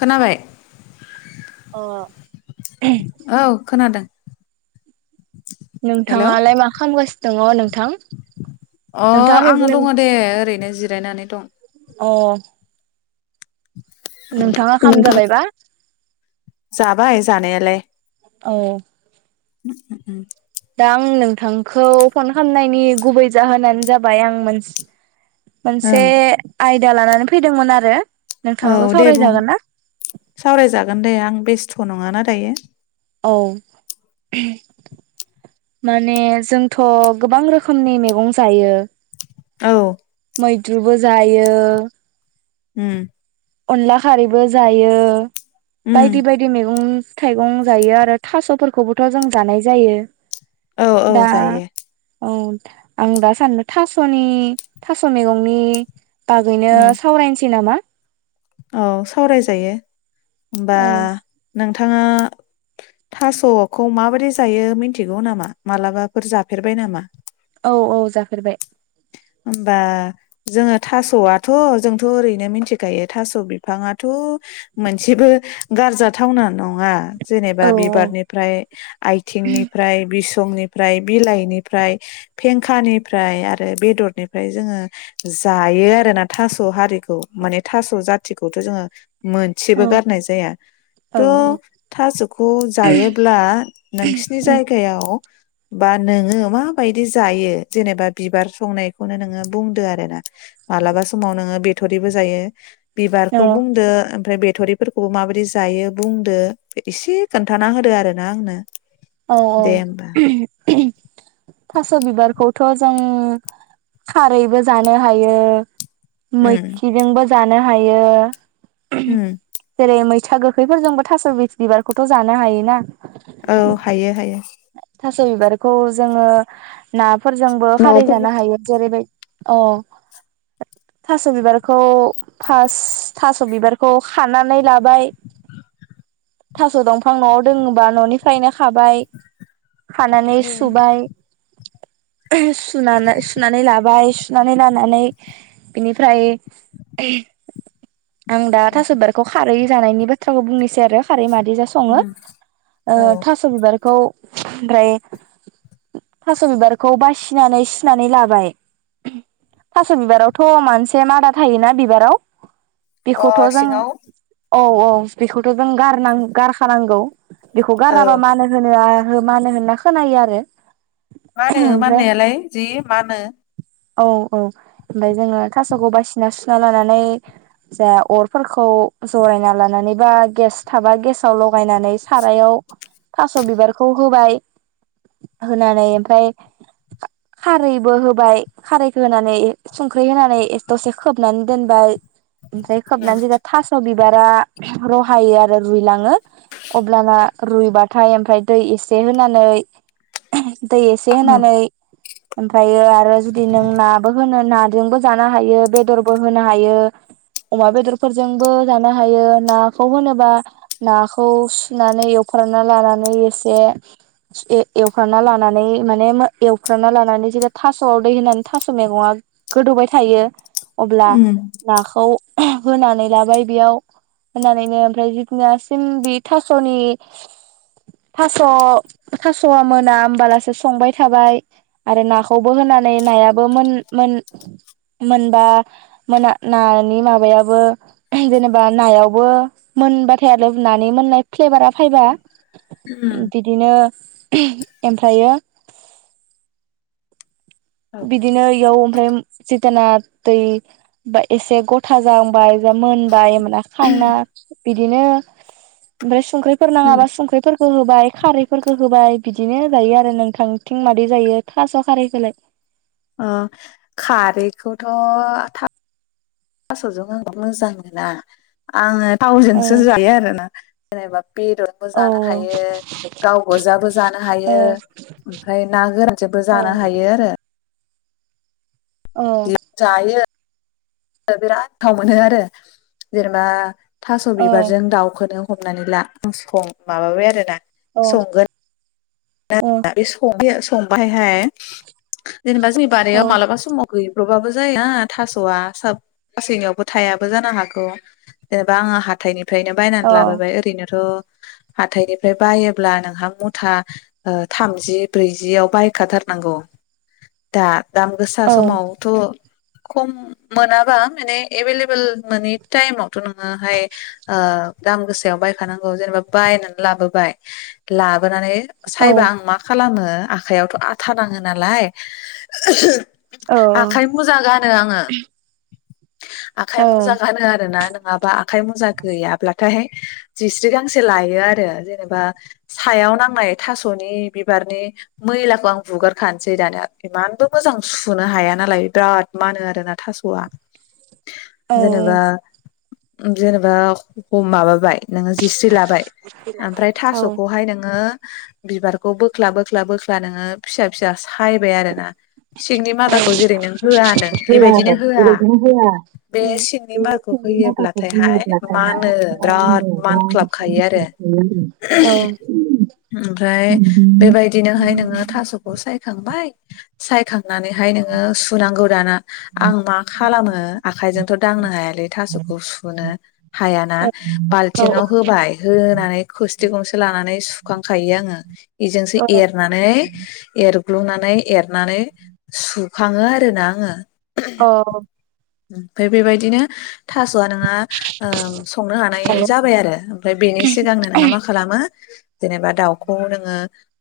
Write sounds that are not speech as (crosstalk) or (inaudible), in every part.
खोनाबाय अ औ खोनादों हेलौ नोंथाङालाय मा खामगासिनो दङ नोंथां? अ नोंथाङा आंनि आङो दङ बुंनायखो दे ओरैनो जिरायनानै दं। अ नोंथाङा खाम जाबायबा? जाबाय जानायालाय औ उम दा आं नोंथांखौ फन खालामनायनि गुबै जाहोनानो जाबाय आं मोनसे मोनसे ओं आय दा लानानै फैदोंमोन आरो औ नोंथाङाबो दे बुं सावरायजागोन ना सावरायजागोन दे आं बेस्थ' थ' नङाना दायो। औ माने जोंथ' गोबां रोखोमनि मैगं जायो। औ मैद्रुबो जायो ओम अनला खारैबो जायो उम बायदि बायदि मैगं थाइगं जायो आरो थास'फोरखौबोथ' जों जानाय जायो औ औ दा जायो औ आं दा साननो थास'नि थास' मैगंनि बागैनो उम सावरायनोसै नामा औ सावरायजायो ओमबा नों नोंथाङा थास'खौ माबोरै जायो मिथिगौ नामा मालाबाफोर जाफेरबाय नामा औ औ जाफेरबाय होमबा जोङो थास'आथ' जोंथ' ओरैनो मिथिखायो थास' बिफाङाथ' मोनसेबो गारजााथावना नङा जेनेबा औ बिबारनिफ्राय आथिंनिफ्राय बिस दंनिफ्राय बिलाइनिफ्राय फेंखानिफ्राय आरो बेदर बेनिफ्राय जोङो जायो आरोना थास' हारिखौ माने थास' जाथिखौथ' जोङो औ मोनसेबो गारनाय जाया थ' थास'खौ जायोब्ला नोंसिनि जायगायाव बा नोङो माबायदि जायो जेनेबा बिबार संनाय बेखौनो नोङो बुंदो आरो ना मालाबा समाव नोङो बेथ'रिबो जायो औ बिबारखौ बुंदो ओमफ्राय बे बिथ'रिफोरखौबो माबोरै जायो बुंदो एसे खोन्थाना होदो आर ना आंनो औ दे होमबा औ थास' बिबारखौथ' जों खारैबो जानो हायो उम मैखिजोंबो जानो हायो उम जेरै मैथा गोखैफोरजोंबो थास' बि बिबारखौथ' जानो हाय ना औ हायो हायो थास' बिबारखौ जोङो ना फोरजोंबो खारै माबाफोरबो जानो हायो जेरैबायदि अ थास' बिबारखौ फास्ट थास' बिबारखौ खानानै लाबाय थास' दंफां न'आव रोङोबा न'निफ्रायनो खाबाय खानानै उम सुबाय सुनानै सुनानै लाबाय सुनानै लानानै बिनिफ्राय आं दा थास' बिबारखौ खारै जानायनि बाथ्राखौ बुंनोसै आरो खारै माद जा सङो उम ओ औ थास' बिबारखौ ओमफ्राय थास' बिबारखौ बासिनानै सिनानै लाबाय थास' बिबारावथ' मानसे मादा थायोना बिबाराव अ बेखौथ' जों सिङाव औ औ बेखौथ' जों गारनां गारखानांगौ बेखौ गाराबा औ मानो होनो आ हो मानो होनना खोनायो आरो मानो ओमफ्राय माननायालाय जि मानो औ औ ओमफ्राय जोङो थास'खौ बासिना सुना लानानै जा अरफोरखौ जरायना लानानै बा गेस थाबा गेसावल' बायनानै सारायाव थास' बिबार खौ होबाय होनानै ओमफ्राय खारैबो होबाय खारैखौ होनानै संख्रि होनानै दसे खोबनानै दोनबाय ओमफ्राय खोबनानै जे थास' बिबारा रहायो आरो रुइलाङो अब्लाना रुइबा थाय ओमफ्राय दै एसे होनानै दै एसे औ होनानै ओमफ्रायो आरो जुदि नों नाबो होनो नाजोंबो जानो हायो बेदरबो होनो हायो अमा बेदरफोरजोंबो जानो हायो नाखौ होनोबा नाखौ सुनानै एवफ्राना लानानै एस से एवफ्रानना लानानै माने एवफ्रानना लानानै जे थास'आव दै होनानै थास' मैगङा गोदौबाय थायो अब्ला उम नाखौ होनानै लाबाय बेयाव होनानैनो ओमफ्राय जिदिना सिम बि थास'नि थास' थास'आ मोना होमबालासो संबाय थाबाय आरो नाखौबो होनानै नायाबो मोन मोन मोनबा मोना नानि माबायाबो जेनेबा नायावबो मोनबाथाय आरो नानि मोननाय फ्लेभारा फाइबा उम बिदिनो ओमफ्रायो औ बिदिनो याव ओमफ्राय जि दिना दै बा एसे गथा जाहांबाय (unintelligible) मोनबाय होमबाना खांना बिदिनो ओमफ्राय संख्रिफोर उम नाङाबा संख्रिफोरखौ होबाय खारैफोरखौ होबाय बिदिनो जायो आरो नोंथांथिं मादै जायो थास' खारैखोलाय अ खारैखौथ थासजों आं मोजां मोना आङो थावजोंसो होआ जायो आरोना। (unintelligible) बेदरबो जानो आरो हायो गावगोजाबो जानो हायो ओमफ्राय ना गोरानजोंबो जानो हायो आरो। (unintelligible) जायो बिराद गोथाव मोनो आरो जेनेबा थास बिबारजों दाउखोदों हमनानै ला नों सं माबाबाय आरोना संगोन (unintelligible) संबाय फाय जेनेबा जोंनि बारियाव मालाबा समाव गैब्रबाबो जाया थासआ साब गासैनियावबो थायाबो जानो हागौ जेनेबा आं हाथायनि फ्रायनो बायनानै लाबोबाय ओरैनोथ हाथायनिफ्राय बायोब्ला नोंहा मुथा ओ थामजि ब्रैजियाव बायखाथारनांगौ दा। दाम गोसा समावथ खम मोनाबा माने एभेलेबल मोनै टाइमावथ नोङोहाय ओ दाम गोसायाव बायखानांगौ जेनेबा बायनानै लाबोबाय लाबोनानै सायबा आं मा खालामो आखाइयावथ आथा नाङो नालाय आखाइ मुजा गानो आङो आखाइ मुजा गानो आरोना नों माबा आखाइ मुजा गैयाब्लाथाय जिस्रि गांसे लायो आरो जेनेबा सायाव नांनाय थासनि बिबारनि मैलाखौ आं हुगारखानोसै दानिया इमानबो मोजां सुनो हाया नालाय बिराद मानो आरोना थासआ। जेनेबा जेनेबा ह माबाबाय नोङो जिस्रि लाबाय ओमफ्राय थासखौहाय नोङो बिबारखौ बोख्ला बोख्ला बोख्ला नोङो फिसा फिसा सायबाय आरोना सिंनि मादाखौ जेरै नों होआ होनदों बेबायदिनो होआ बे सिंनि मारखौ होयोब्लाथायहाय मानो बिराद मानख्लाबखायो आरो (unintelligible) फाय बेबायदिनोहाय नोङो थासखौ सायखांबाय सायखां नानैहाय नोङो सुनांगौ दाना आं मा खालामो आखाइजोंथ दांनो हायालै थासखौ सुनो हायाना औ बाल्थिंआव होबाय होनानै खोस्थि गंसे लानानै सुखांखायो आङो एजोंसो एरनानै एर एग्लुंनानै एरनानै सुखाङो आरो ना आङो अ ओमफ्राय बेबायदिनो थासआ नोंङहा संनो हानाय औ जाबाय आरो ओमफ्राय बेनि सिगांनो नोंहा मा खालामो जेनेबा दाउ। खौ नोङो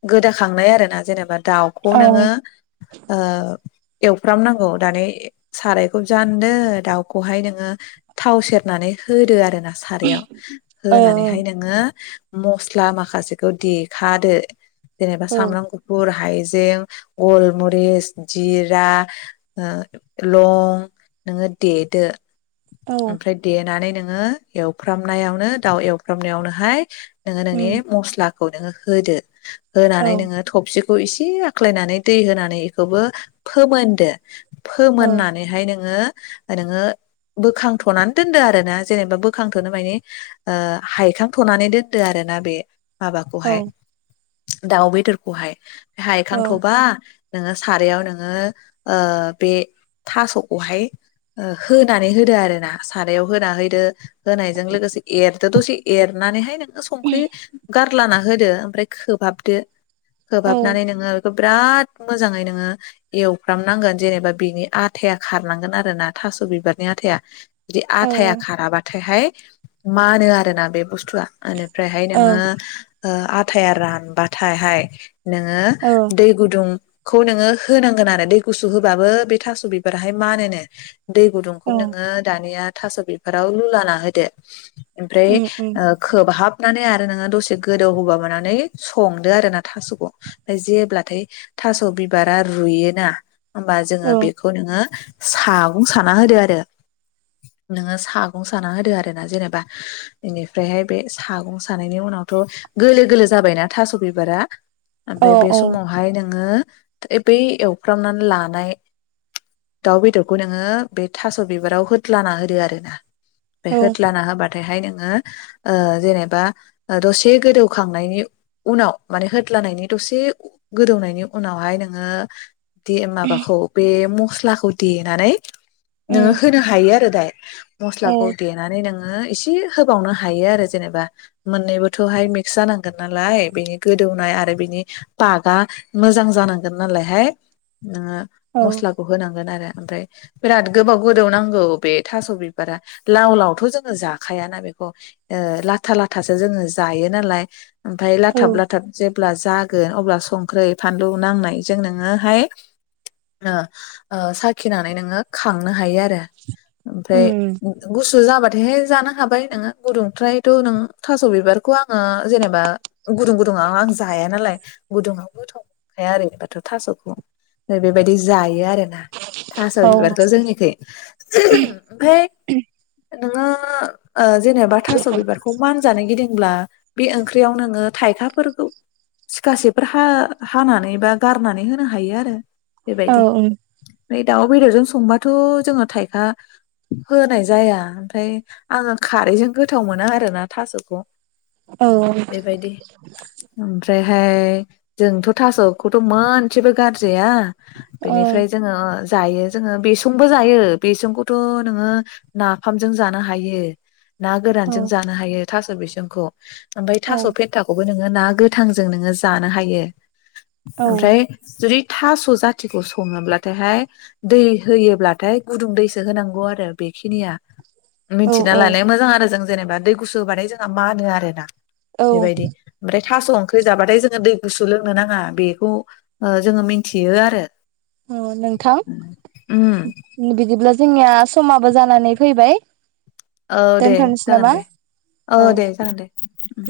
गोदाखांनाय आरो ना जेनेबा दाउखौ औ नोङो ओ एवफ्रामनांगौ दानै सारायखौ जानदो दाउखौहाय नोङो थाव सेरनानै होदो आरो। सारायाव औ होनानैहाय नोङो मस्ला माखासेखौ दे थादो जेनेबा सामब्राम गुफुर हाय जें गलमिस जिरा ओ लं नोङो देदो। ओमफ्राय देनानै नों ङो एवफ्रामनायावनो दाउ एवफ्रामनायावनोहाय नोङो नोंनि मस्ला हनो होदो। होनानै नोङो थबसिख खौ इसे आख्लायनानै दै होनानै खौबो फोमोनदो। फोमोननानैहाय नोङो नोङो बोखांथनानै दोनदो आरोना जेनेबा बोखांथनो माने ओ हायखांथनानै दोनदो आरोना बे माबाखौहाय। दाउ बेदफोरखौहाय। औ हायखांथबा नोङो सारायाव नोङो ओ बे थासखौहाय ओ होनानै होदो आरो ना सारायाव होना होदो होनायजों लोगोसे एर दसे एरनानैहाय नोङो संख्रि गारलाना होदो। ओमफ्राय खोबहाबदो। औ खोबहाबनानै नोङो बेखौ बिराद मोजाङै नोङो एवफ्रामनांगोन जेनेबा बिनि आथाया खारनांगोन आरो ना थास बिबारनि आथाया। बिदि औ आथाया खाराबाथायहाय मानो आरो ना बे बुस्थु फ्लाखोनिफ्रायहाय औ नोङो ओ आ थाया रानबाथाय हाय नोङो औ दै गुदुं खौ नोङो होनांगोन आरो दै गुसु होबाबो बे थास बिबाराहाय मानोनो दै गुदुंखौ औ नोङो दानिया थास बेफोराव लुलाना होदो ओमफ्राय उम उम ओ खोबाहाब नानै आरो नोङो दसे गोदौ होबावो ना नै संदो आरोना थासखौ जेब्लाथाय थास बिबारा रुयोना होमबा जोङो औ बेखौ नोङो सागं साना होदो आरो नोङो सागं साना होदो आरोना जेनेबा बेनिफ्रायहाय बे सागं सानायनि उनावथ गोलो गोलो जाबायना थास बिबारा औ ओमफ्राय बे औ समावहाय नोङो ए बै एवफ्रामनानै लानाय दाउ बेदरखौ नोङो बे थास बिबाराव होद्लाना होदो आरो ना बे औ होथ्लाना होबाथायहाय नों नो ओ जेनेबा दसे गोदौखांनायनि उनाव माने होद्लानायनि दसे गोदौनायनि उनावहाय नोङो बे माबाखौ बे मस्लाखौ देनानै नोङो उम होनो हायो आरो दाय औ मस्लाखौ देनानै नोङो से होबावनो हायो आरो जेनेबा मोननैबोथ' हाय मिक्स जानांगोन नालाय बिनि गोदौनाय आरो बिनि पागआ मोजां जानांगोन नालायहाय नोङो औ मस्लाखौ होनांगोन आरो ओमफ्राय बिराद गोबाव गोदौ नांगौ बे थास बिबारा लाव लावथ जोङो जाखायाना बेखौ ओ लाथा लाथासो जोङो जायो नालाय ओमफ्राय औ लाथाब लाथाब जेब अब्ला जागोन अब्ला संख्रै फानलु नांनायजों नोङो हाय ओ ओ साखिनानै नोङो खांनो हायो आरो फ्राय उम गुसुजाबा दे जानो हाबाय नोङो गुदुंफ्रायथ नों थास बिबारखौ आङो जेनेबा गुदुं गुदुङाव आं जाया नालाय गुदुंआव गोथाव मोनखाया आरोबाथ थासखौ बेबायदि जायो आरो थास औ बिबारखौ जोंनिथिं ओमफाय नोङो ओ जेनेबा थास बिबारखौ मान जानो गिदिं ब्ला बे ओंख्रियाव नोङो थाइखाफोरखौ सिखासेफोर हा हानानै बा गारनानै होनो हायो आरो औ बेबायदि उम ओमफ्राय दाउ बेदरजों संबाथ जोङो थाइखा होनाय जाया ओमफ्राय आङो खारैजों गोथाव मोना आरोना थासखौ। औ बेबायदि ओमफ्राय फाय जोंथ थासखौथ मोनसेबो गारजोब जाया औ बेनिफ्राय जोङो जायो जोङो बेसंबो जायो बेसंखौथ नोङो नाफामजों जानो हायो। ना गोरानजों जानो हायो थास बिसंखौ ओमफ्राय थास फेनथाखौबो नों ङो ना गोथांजों नोङो जानो हायो। ओमफ्राय जुदि थास जाथिखौ सङोब्लाथाय हाय दै होयोब्लाथाय गुदुं दैसो होनांगौ आरो बे खिनिया औ मिथिना लानाया मोजां आरो जों जेनेबा दै गुसु होबथाय जोंहा मानो आरोना औ औ बेबायदि ओमफ्राय थास ओंख्रि जाबाथाय जोङो दै गुसु लोंनो नाङा बेखौ ओ जोङो मिथियो आरो अ नोंथां उम बि बिदिब्ला जोंनिया समाबो जानानै फैबाय औ दे दोनथ'नोसै जागोन नामा दे औ दे जागोन दे उम